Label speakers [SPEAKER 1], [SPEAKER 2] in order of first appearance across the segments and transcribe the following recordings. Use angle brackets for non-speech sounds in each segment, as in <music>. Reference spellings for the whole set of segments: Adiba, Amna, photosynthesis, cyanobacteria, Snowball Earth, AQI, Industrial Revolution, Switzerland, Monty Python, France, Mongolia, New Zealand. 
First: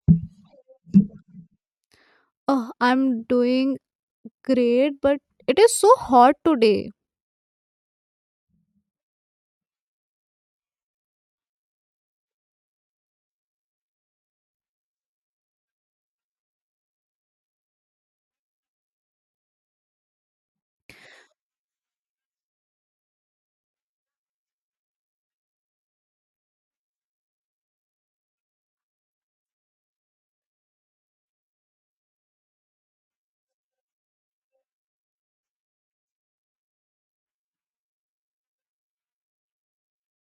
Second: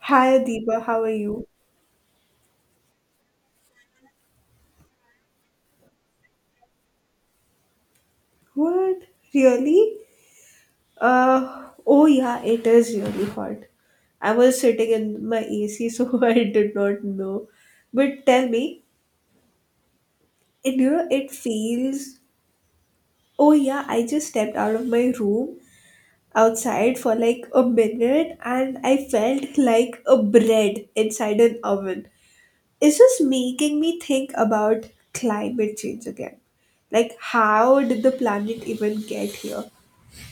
[SPEAKER 1] Hi Adiba, how are you?
[SPEAKER 2] Oh, I'm doing great, but it is so hot today.
[SPEAKER 1] What? Really? Oh yeah, it is really hot. I was sitting in my AC so <laughs> I did not know. But tell me, it you know it feels oh yeah, I just stepped out of my room outside for like a minute and I felt like a bread inside an oven. It's just making me think about climate change again. Like, how did the planet even get here?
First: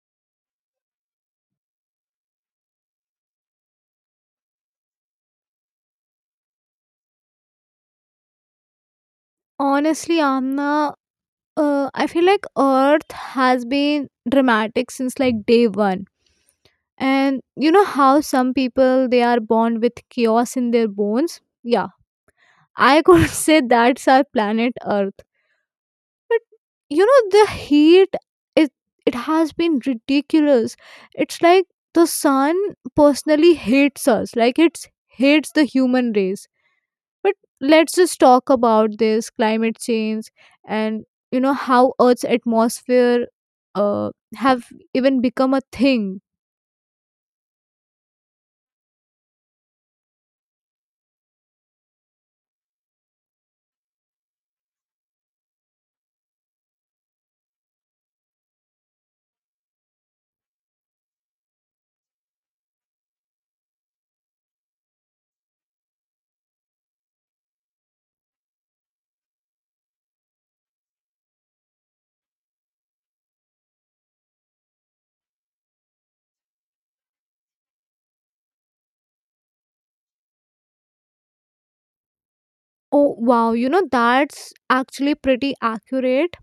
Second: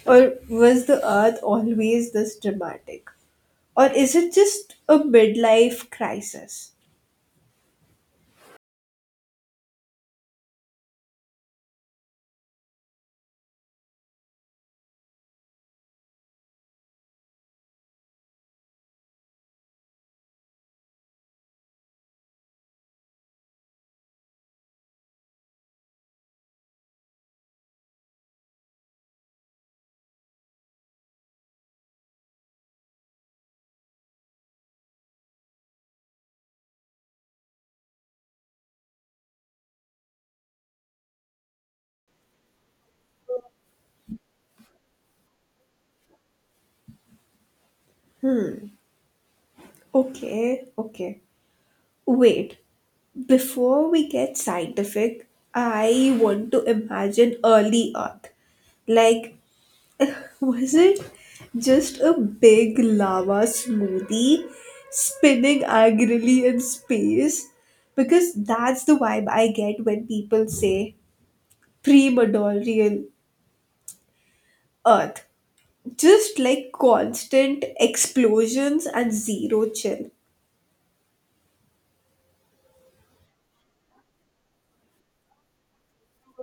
[SPEAKER 1] Or was the Earth always this dramatic? Or is it just a midlife crisis?
[SPEAKER 2] Honestly, Amna, I feel like Earth has been dramatic since like day one. And you know how some people they are born with chaos in their bones? Yeah, I could <laughs> say that's our planet Earth. But you know the heat it it has been ridiculous. It's like the sun personally hates us. Like it hates the human race. But let's just talk about this climate change, and you know how Earth's atmosphere uh, have even become a thing.
[SPEAKER 1] Okay, okay. Wait, before we get scientific, I want to imagine early Earth. Like, <laughs> was it just a big lava smoothie spinning angrily in space? Because that's the vibe I get when people say pre-modorial Earth. Just like constant explosions and zero chill.
[SPEAKER 2] Oh wow, you know that's actually pretty accurate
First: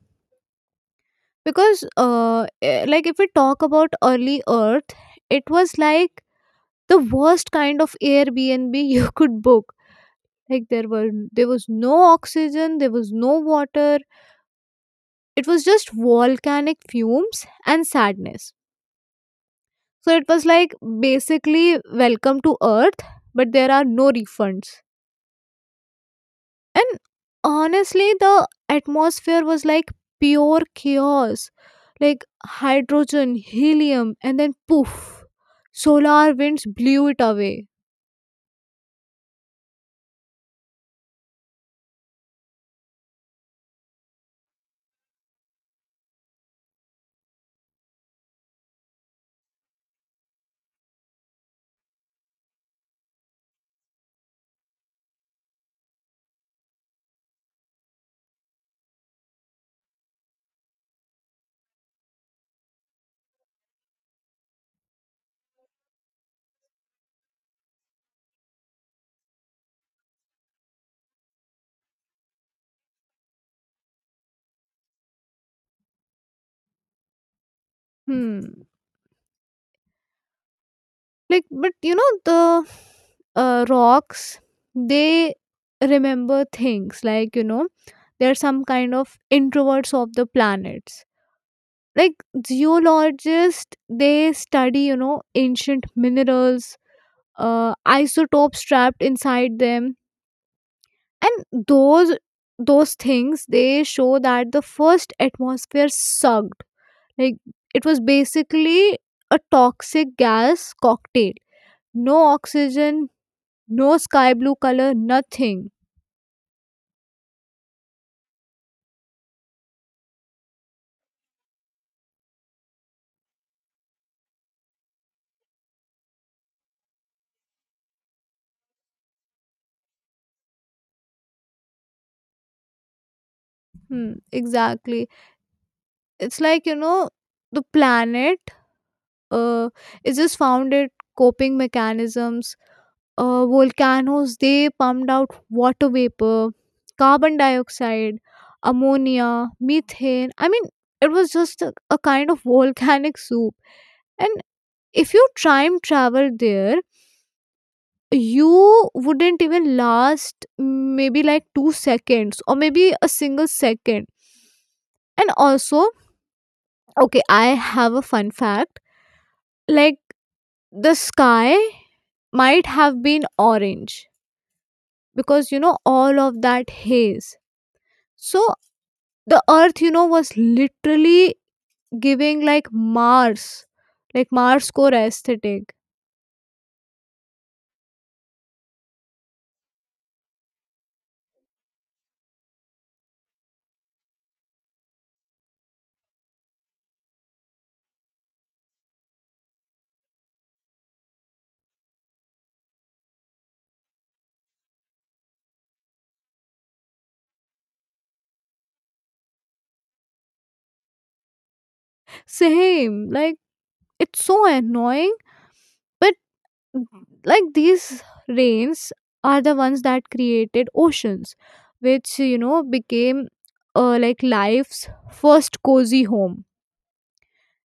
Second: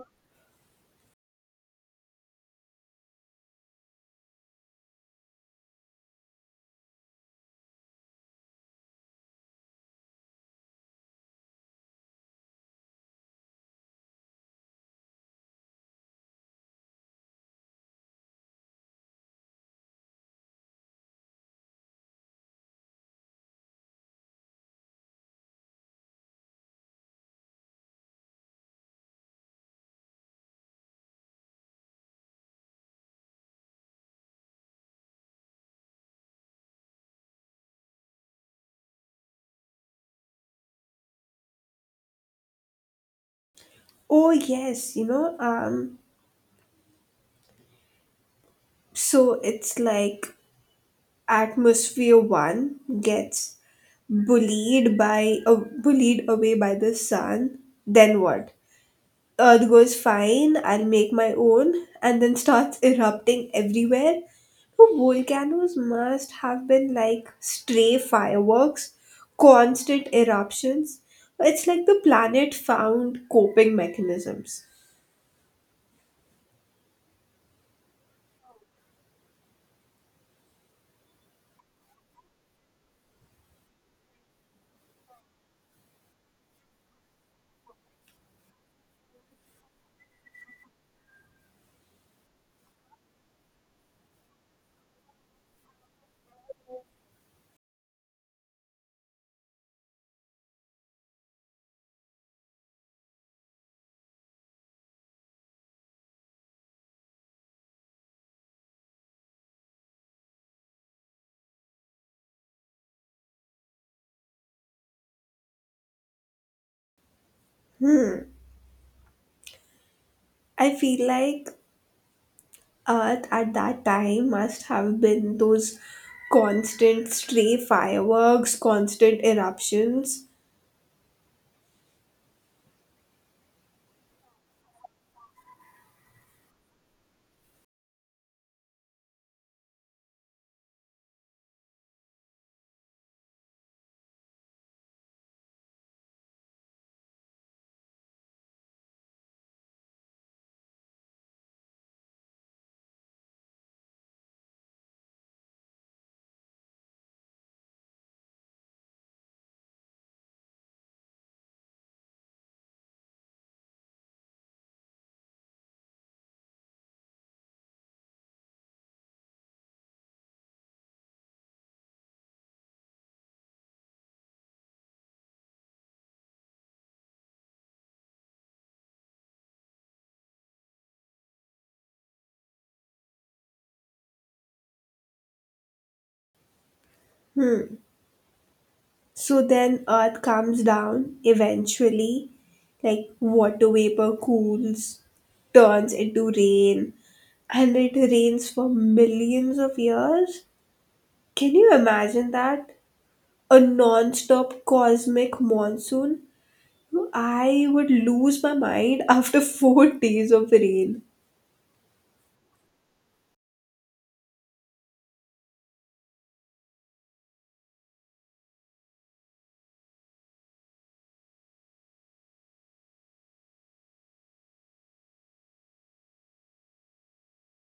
[SPEAKER 2] because like if we talk about early Earth, it was like the worst kind of Airbnb you <laughs> could book. Like there was no oxygen, there was no water. It was just volcanic fumes and sadness. So it was like basically welcome to Earth, but there are no refunds. And honestly, the atmosphere was like pure chaos, like hydrogen, helium, and then poof, solar winds blew it away.
[SPEAKER 1] Oh yes, so it's like atmosphere one gets bullied by bullied away by the sun, then what? Earth goes fine, I'll make my own, and then starts <laughs> erupting everywhere. So volcanoes must have been like stray fireworks, constant eruptions. It's like the planet found coping mechanisms.
[SPEAKER 2] Hmm. Like, but you know, the rocks, they remember things, like, you know, they're some kind of introverts of the planets, like geologists, they study you know ancient minerals, isotopes trapped inside them, and those things they show that the first atmosphere sucked. Like it was basically a toxic gas cocktail, no oxygen, no sky blue color, nothing.
[SPEAKER 1] I feel like Earth at that time must have been those constant stray fireworks, constant eruptions.
[SPEAKER 2] Hmm, exactly. It's like, you know, the planet uh, is just found it coping mechanisms. Uh, volcanoes, they pumped out water vapor, carbon dioxide, ammonia, methane. I mean, it was just a kind of <laughs> volcanic soup. And if you time travel there, you wouldn't even last maybe like 2 seconds, or maybe a single second. And also, okay, I have a fun fact. Like the sky might have been orange because you know all of that haze. So the earth, you know, was literally giving like Mars core aesthetic.
[SPEAKER 1] So then Earth comes down eventually, like water vapor cools, turns into rain, and it rains for millions of years. Can you imagine that? A non stop cosmic monsoon? I would lose my mind after <laughs> 4 days of rain.
[SPEAKER 2] Same, like it's so annoying, but like these rains are the ones that created oceans, which you know became, like, life's first cozy home.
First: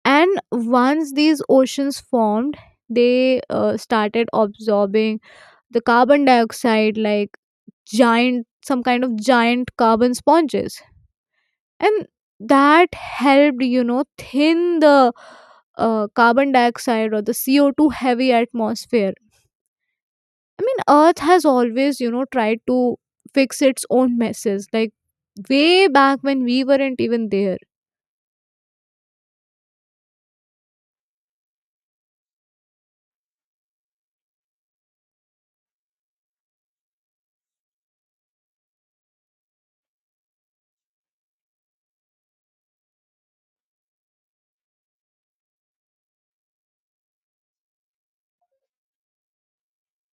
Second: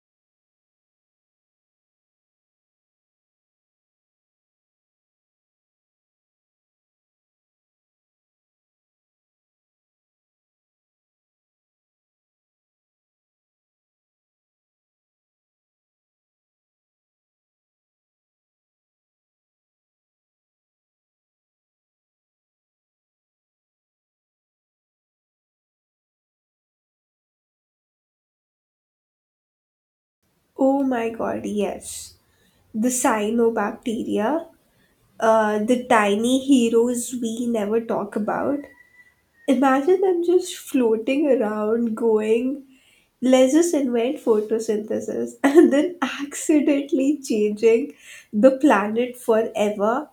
[SPEAKER 2] And once these oceans formed, they started absorbing the carbon dioxide like giant, some kind of giant carbon sponges. And that helped you know thin the carbon dioxide, or the CO2 heavy atmosphere. I mean, earth has always you know tried to fix its own messes, like way back when we weren't even there.
[SPEAKER 1] Oh my god, yes. The cyanobacteria, the tiny heroes we never talk about, imagine them just floating around, going, let's just invent photosynthesis, <laughs> and then accidentally changing the planet forever.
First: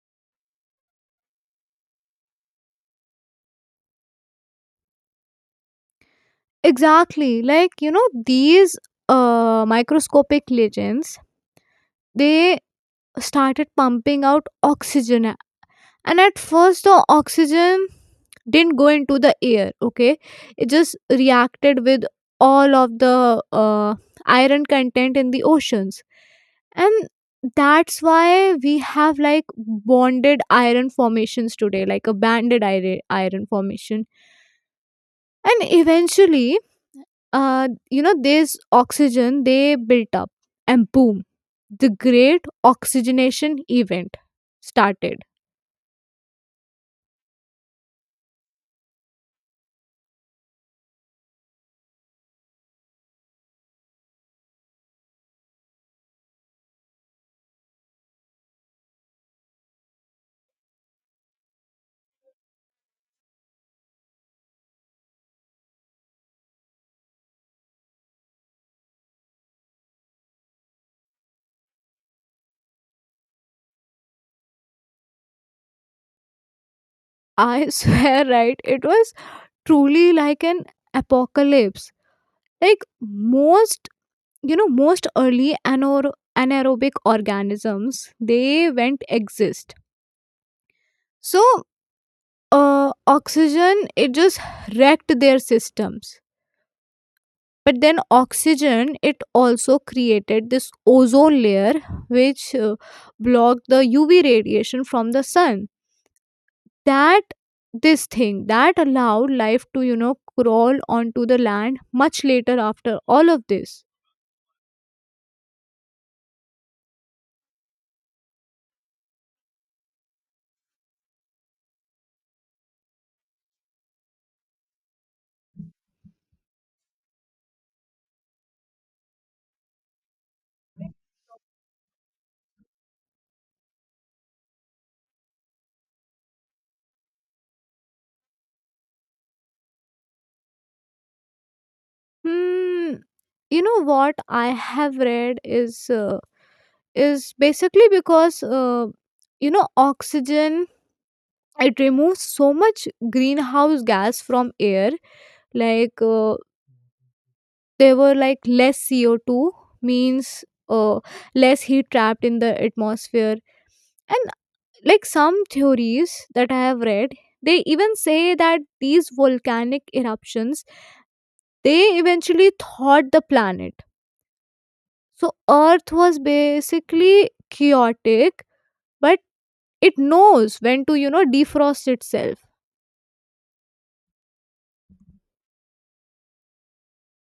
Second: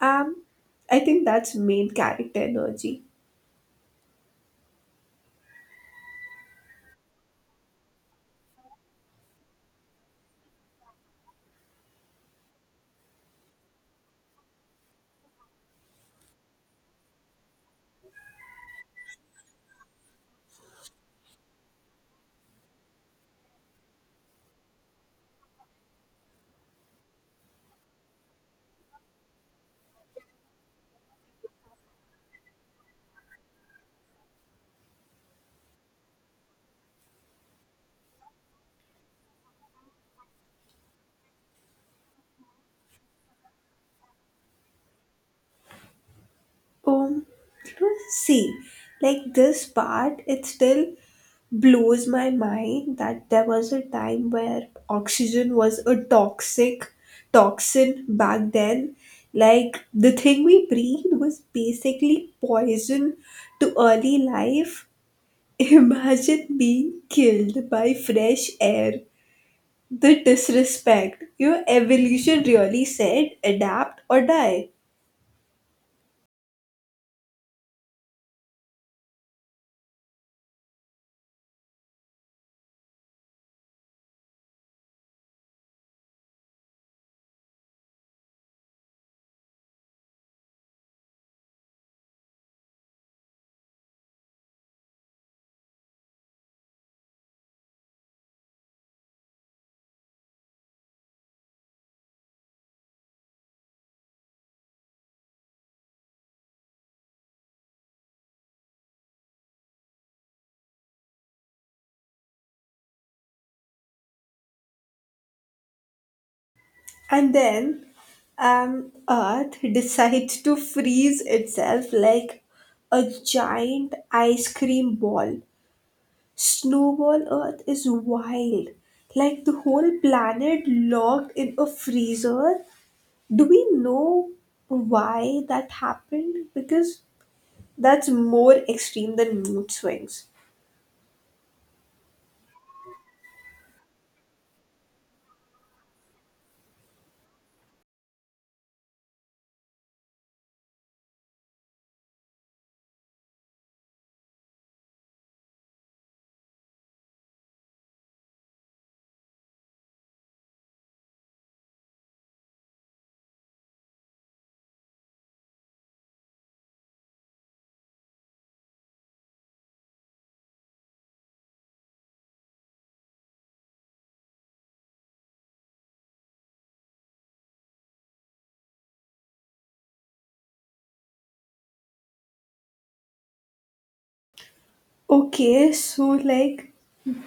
[SPEAKER 1] Um, I think that's main character energy.
[SPEAKER 2] Exactly, like you know these microscopic legends, they started pumping out oxygen. And at first the oxygen didn't go into the air, okay, it just reacted with all of the iron content in the oceans. And that's why we have like bonded iron formations today, like a banded iron formation. And eventually, you know, this oxygen, they built up, and boom, the great oxygenation event started.
[SPEAKER 1] Um, you know, See, like this part, it still blows my mind that there was a time where oxygen was a toxic toxin back then. Like the thing we breathed was basically poison to early life. <laughs> Imagine being killed by fresh air. The disrespect. Your evolution really said adapt or die.
[SPEAKER 2] I <laughs> swear, right? It was truly like an apocalypse. Like most, you know, most early anaerobic organisms, they went exist. So, oxygen, it just wrecked their systems. But then, oxygen, it also created this ozone layer, which blocked the UV radiation from the sun. That this thing that allowed life to you know crawl onto the land much later after all of this.
[SPEAKER 1] And then Earth decides to freeze itself like a giant ice cream ball. Snowball Earth is wild, like the whole planet locked in a freezer. Do we know why that happened? Because that's more extreme than mood swings.
[SPEAKER 2] Hmm, you know what I have read is, is basically because, you know, oxygen, it removes so much greenhouse gas from air. Like, there were like less CO2, means, uh, less heat trapped in the atmosphere. And like some theories that I have read, they even say that these volcanic eruptions, they eventually thawed the planet. So earth was basically chaotic, but it knows when to you know defrost itself.
[SPEAKER 1] Okay, like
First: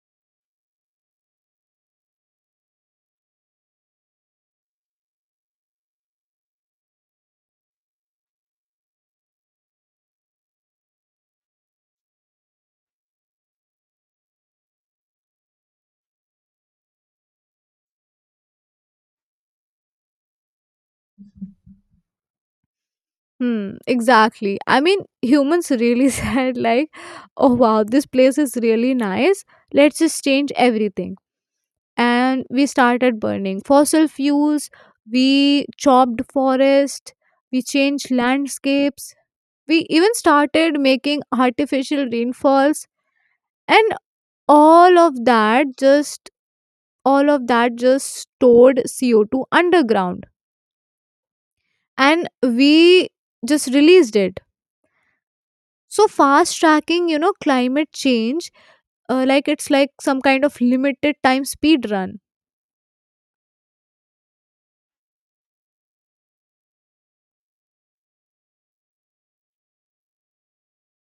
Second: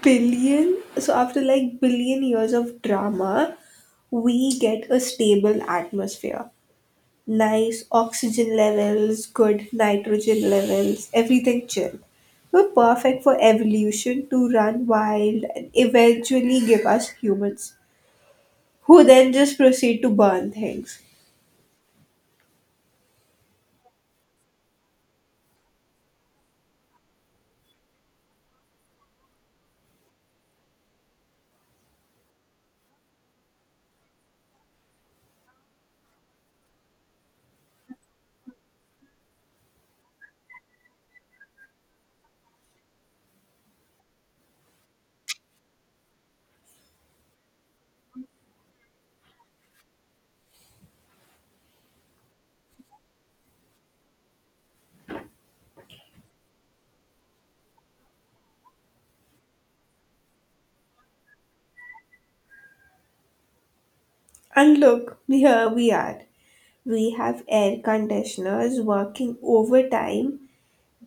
[SPEAKER 1] so after like billion years of drama, we get a stable atmosphere. Nice oxygen levels, good nitrogen levels, everything chill. We're perfect for evolution to run wild and eventually give us humans, who then just proceed to burn things.
[SPEAKER 2] Hmm, exactly. I mean, humans really <laughs> said like, oh wow, this place is really nice, let's just change everything. And we started burning fossil fuels, we chopped forest, we changed landscapes, we even started making artificial rainfalls. And all of that just all of that just stored CO2 underground, and we just released it, so fast tracking you know climate change. Uh, like it's like some kind of limited time speed run.
[SPEAKER 1] And look, here we are. We have air conditioners working overtime,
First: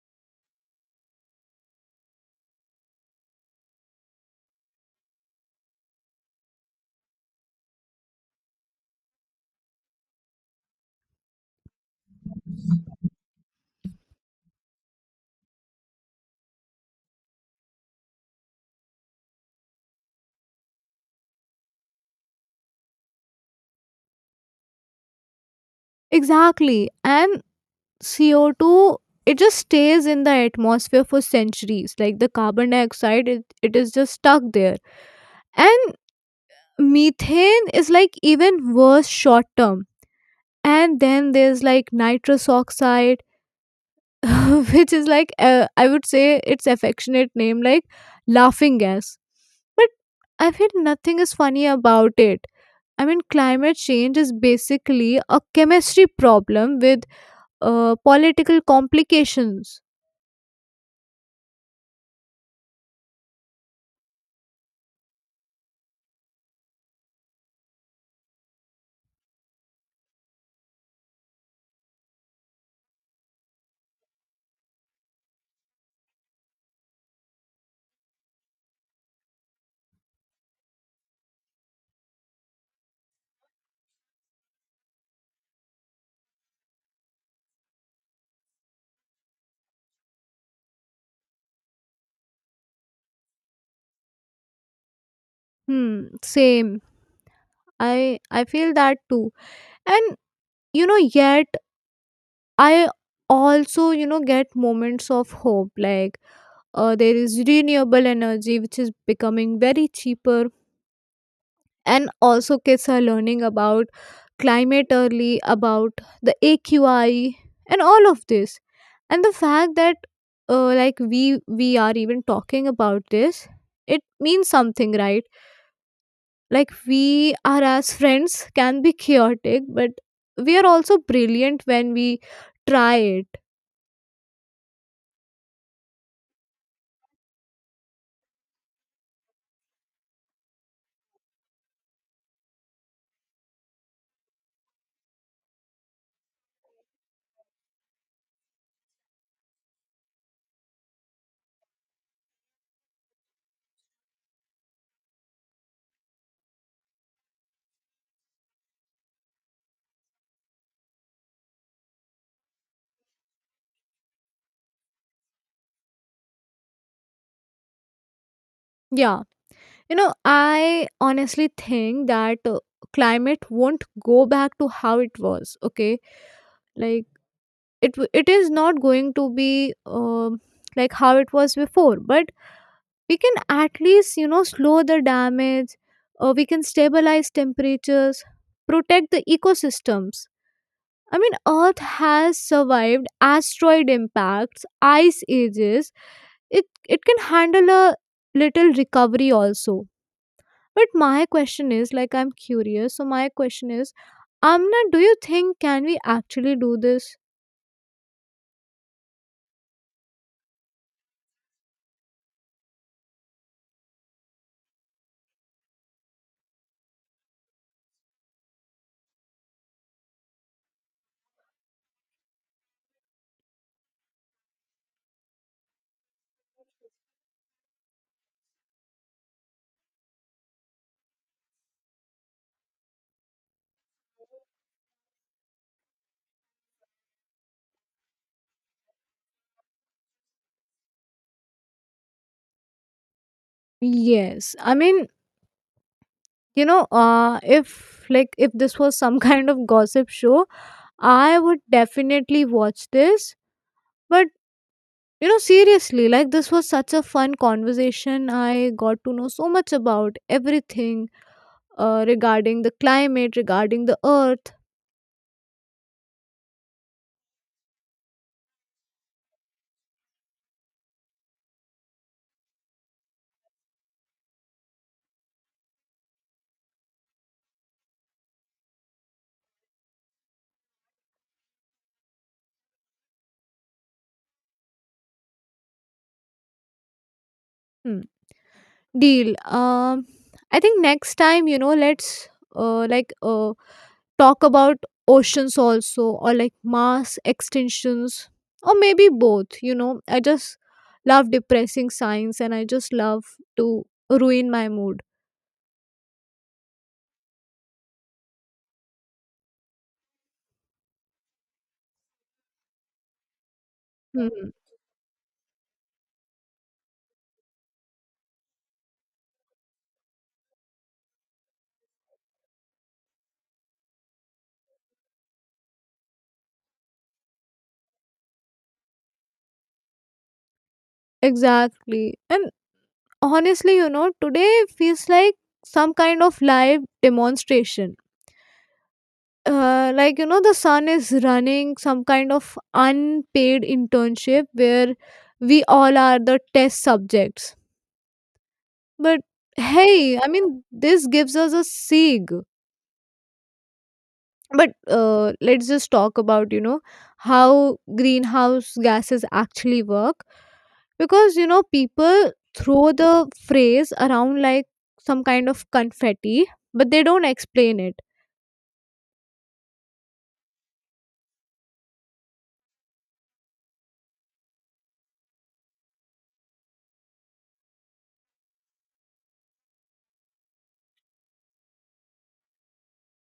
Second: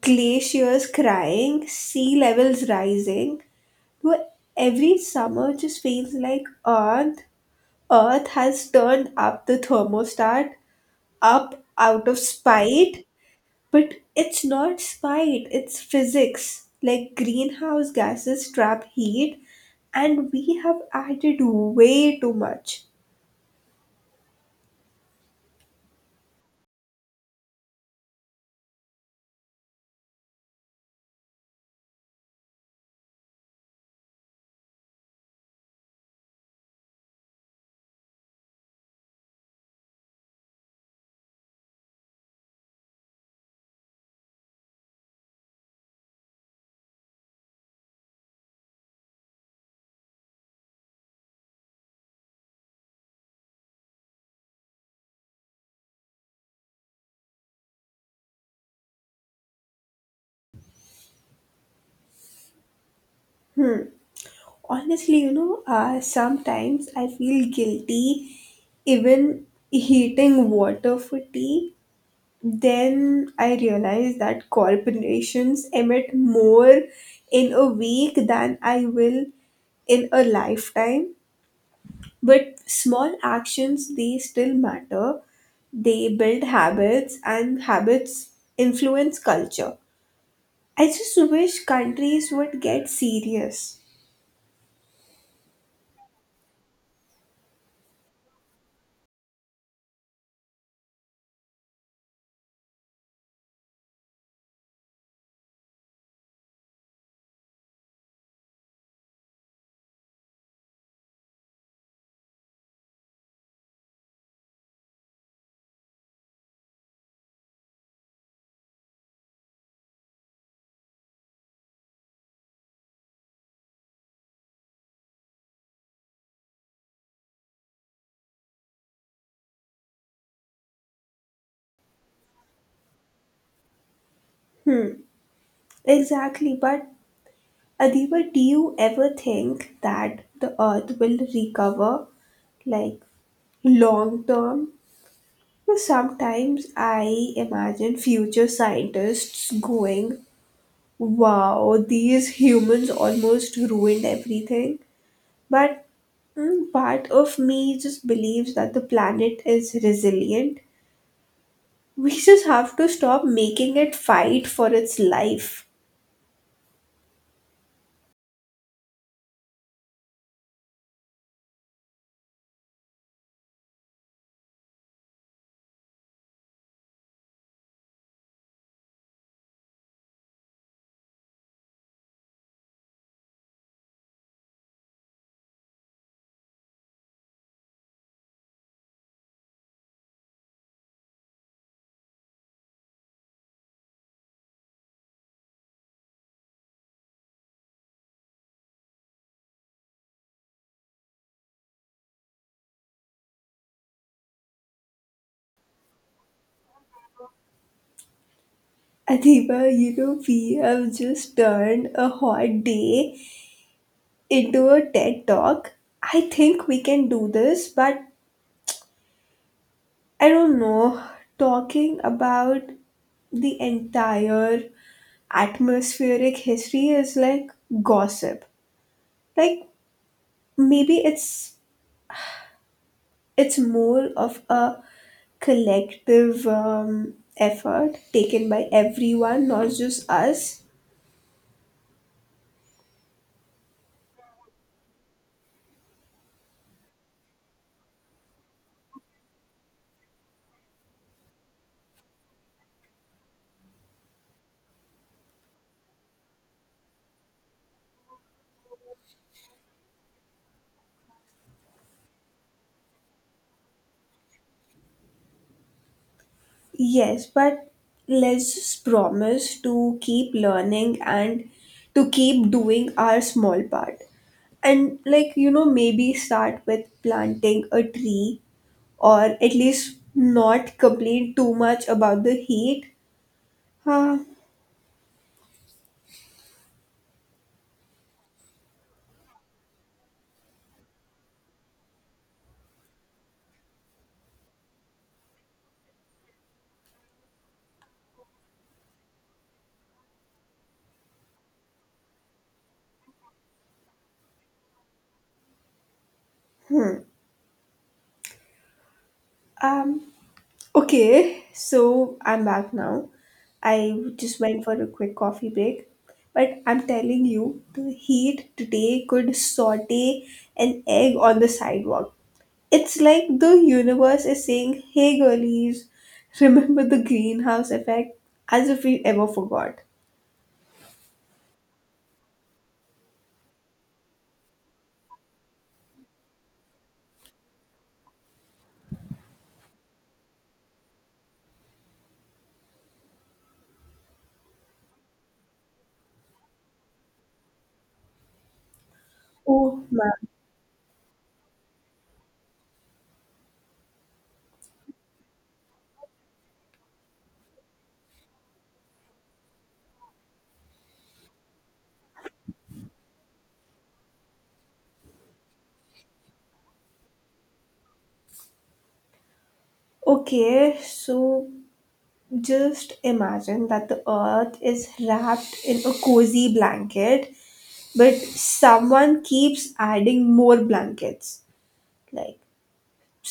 [SPEAKER 1] glaciers crying, sea levels rising. Where every summer just feels like Earth has turned up the thermostat, up out of spite. But it's not spite, it's physics. Like greenhouse gases trap heat, and we have added way too much.
[SPEAKER 2] Exactly, and CO2, it just stays in the atmosphere for centuries. Like the carbon dioxide, it is just stuck there. And methane is like even worse short term. And then there's like nitrous oxide, <laughs> which is like, I would say its affectionate name, like laughing gas. But I feel nothing is funny about it. I mean, climate change is basically a chemistry problem with political complications.
[SPEAKER 1] Honestly, sometimes I feel guilty even heating water for tea. Then I realized that corporations emit more in a week than I will in a lifetime. But small actions, they still matter. They build habits, and habits influence culture. I just wish countries would get serious.
[SPEAKER 2] Hmm, same. I feel that too. And you know, yet I also, you know, get moments of hope. Like, there is renewable energy which is becoming very cheaper, and also kids are learning about climate early, about the AQI and all of this. And the fact that, like we are even talking about this, it means something, right? Like we are as friends can be chaotic, but we are also brilliant when we try it.
[SPEAKER 1] Exactly, but Adiba, do you ever think that the earth will recover, like, long term? Sometimes I imagine future scientists going, wow, these humans almost ruined everything. But part of me just believes that the planet is resilient. We just have to stop making it fight for its life.
[SPEAKER 2] Yeah, you know, I honestly think that, climate won't go back to how it was, okay. Like it is not going to be like how it was before, but we can at least you know slow the damage. Uh, we can stabilize temperatures, protect the ecosystems. I mean, Earth has survived asteroid impacts, ice ages. It can handle a little recovery also. But my question is, like, I'm curious. So my question is, Amna, do you think can we actually do this?
[SPEAKER 1] Adiba, we have just turned a hot day into a TED talk. I think we can do this, but I don't know, talking about the entire atmospheric history is like gossip. Like maybe it's more of a collective effort taken by everyone, not just us.
[SPEAKER 2] Yes, I mean, you know, if like if this was some <laughs> kind of gossip show, I would definitely watch this. But you know, seriously, like this was such a fun conversation. I got to know so much about everything, regarding the climate, regarding the earth.
[SPEAKER 1] Yes, but let's just promise to keep learning and to keep doing our small part, and like maybe start with planting a tree or at least not complain too much about the heat. Uh,
[SPEAKER 2] Hmm. Deal. I think next time, you know, let's, talk about oceans also, or like mass extinctions, or maybe both. You know, I just love depressing science, and I just love to ruin my mood.
[SPEAKER 1] um, okay, so I'm back now. I just
[SPEAKER 2] Hmm.
[SPEAKER 1] went for a quick coffee break. But I'm telling you, the heat today could saute an egg on the sidewalk. It's like the universe is saying, hey girlies, remember the greenhouse effect? As if we ever forgot.
[SPEAKER 2] Exactly. And honestly, you know, today feels like some kind of live demonstration. Like, you know, the son is running some kind of unpaid internship where we all are the test subjects. But
[SPEAKER 1] Oh man.
[SPEAKER 2] hey, I mean, this gives us a SIG. But let's just talk about you know how greenhouse gases actually work, because you know people throw the phrase around like some kind of confetti, but they don't explain it.
[SPEAKER 1] Okay, so just imagine that the earth is wrapped in a cozy blanket, but someone keeps adding more blankets like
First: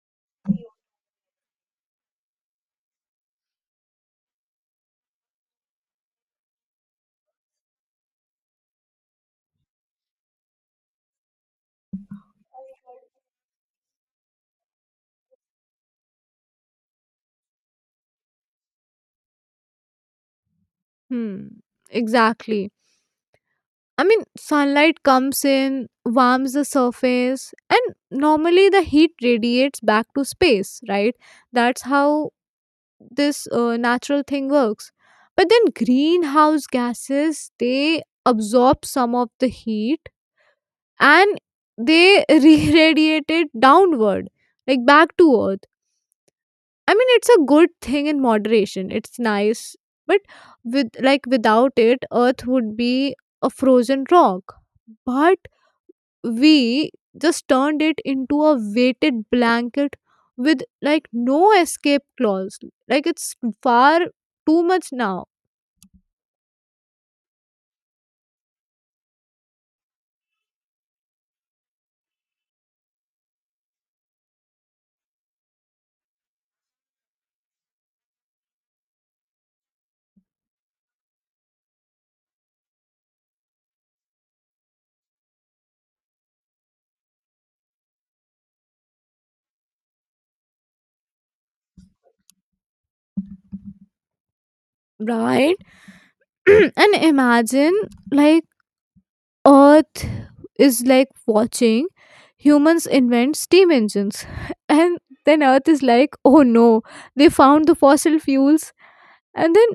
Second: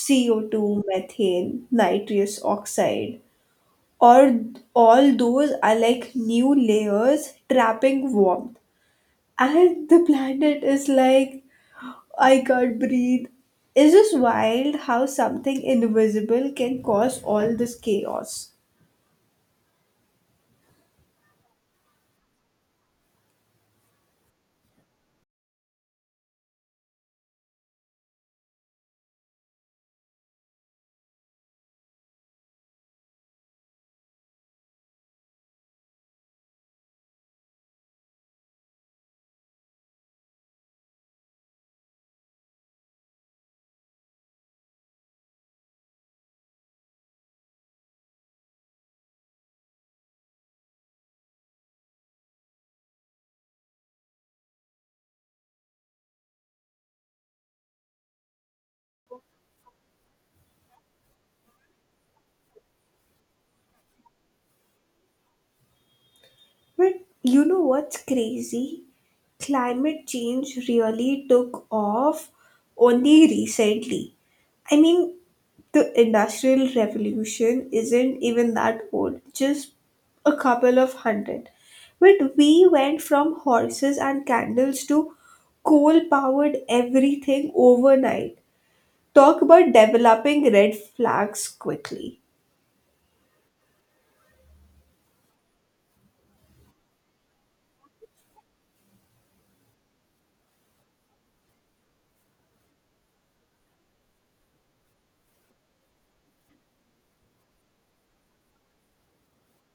[SPEAKER 1] CO2, methane, nitrous oxide, or all those are like new layers trapping warmth. And the planet is like, I can't breathe. It's just wild how something invisible can cause all this chaos.
[SPEAKER 2] Hmm, exactly. I mean, sunlight comes in, warms the surface, and normally the heat radiates back to space, right? That's how this, natural thing works. But then greenhouse gases, they absorb some of the heat, and they <laughs> re-radiate it downward, like back to earth. I mean, it's a good thing in moderation, it's nice. But with like without it, earth would be a frozen rock. But we just turned it into a weighted blanket with like no escape clause. Like it's far too much now.
[SPEAKER 1] But you know what's crazy? Climate change really took off only recently. I mean, the Industrial Revolution isn't even that old, just a couple of hundred. But we went from horses and candles to coal powered everything overnight. Talk about developing red flags quickly.
[SPEAKER 2] Right. <clears throat> And imagine like earth is like watching humans invent steam engines <laughs> and then earth is like, oh no, they found the fossil fuels. And then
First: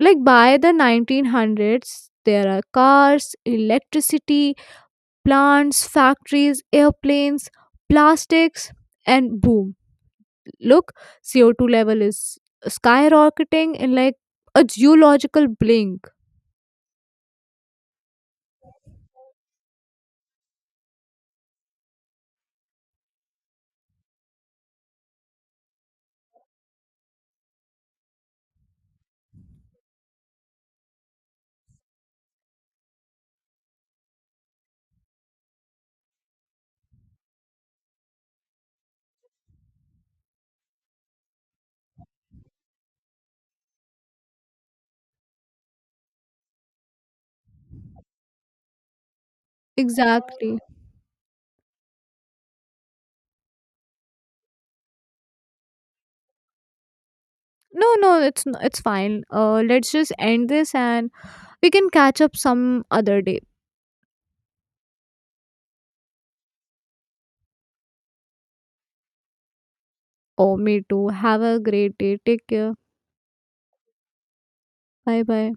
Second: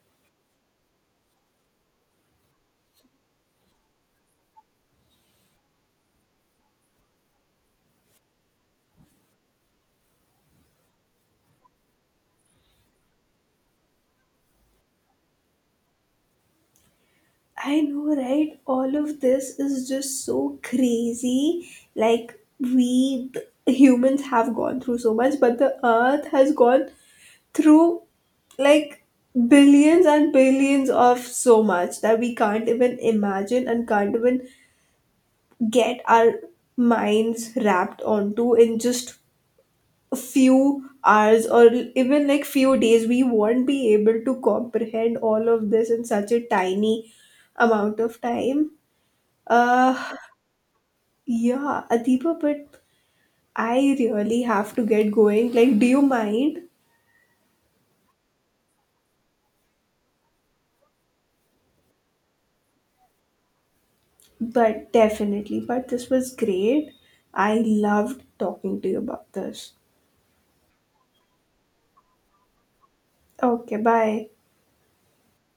[SPEAKER 2] like by the 1900s, there are cars, electricity plants, factories, airplanes, plastics, and boom, look, CO2 level is skyrocketing in like a geological blink.
[SPEAKER 1] I know, right? All of this is just so crazy. Like, we the humans have gone through so much, but the earth has gone through like billions and billions of so much that we can't even imagine and can't even get our minds wrapped onto in just a few hours or even like few days. We won't be able to comprehend all of this in such a tiny amount of time. uh,
[SPEAKER 2] Exactly.
[SPEAKER 1] yeah, Adipa, but I really have to get going. Like, do you mind?
[SPEAKER 2] No, no, it's it's fine. Let's just end this, and we can catch up some other day.
[SPEAKER 1] But definitely. But this was great. I loved talking to you about this.
[SPEAKER 2] Oh, me too. Have a great day. Take care.
[SPEAKER 1] Okay, bye.
[SPEAKER 2] Bye bye.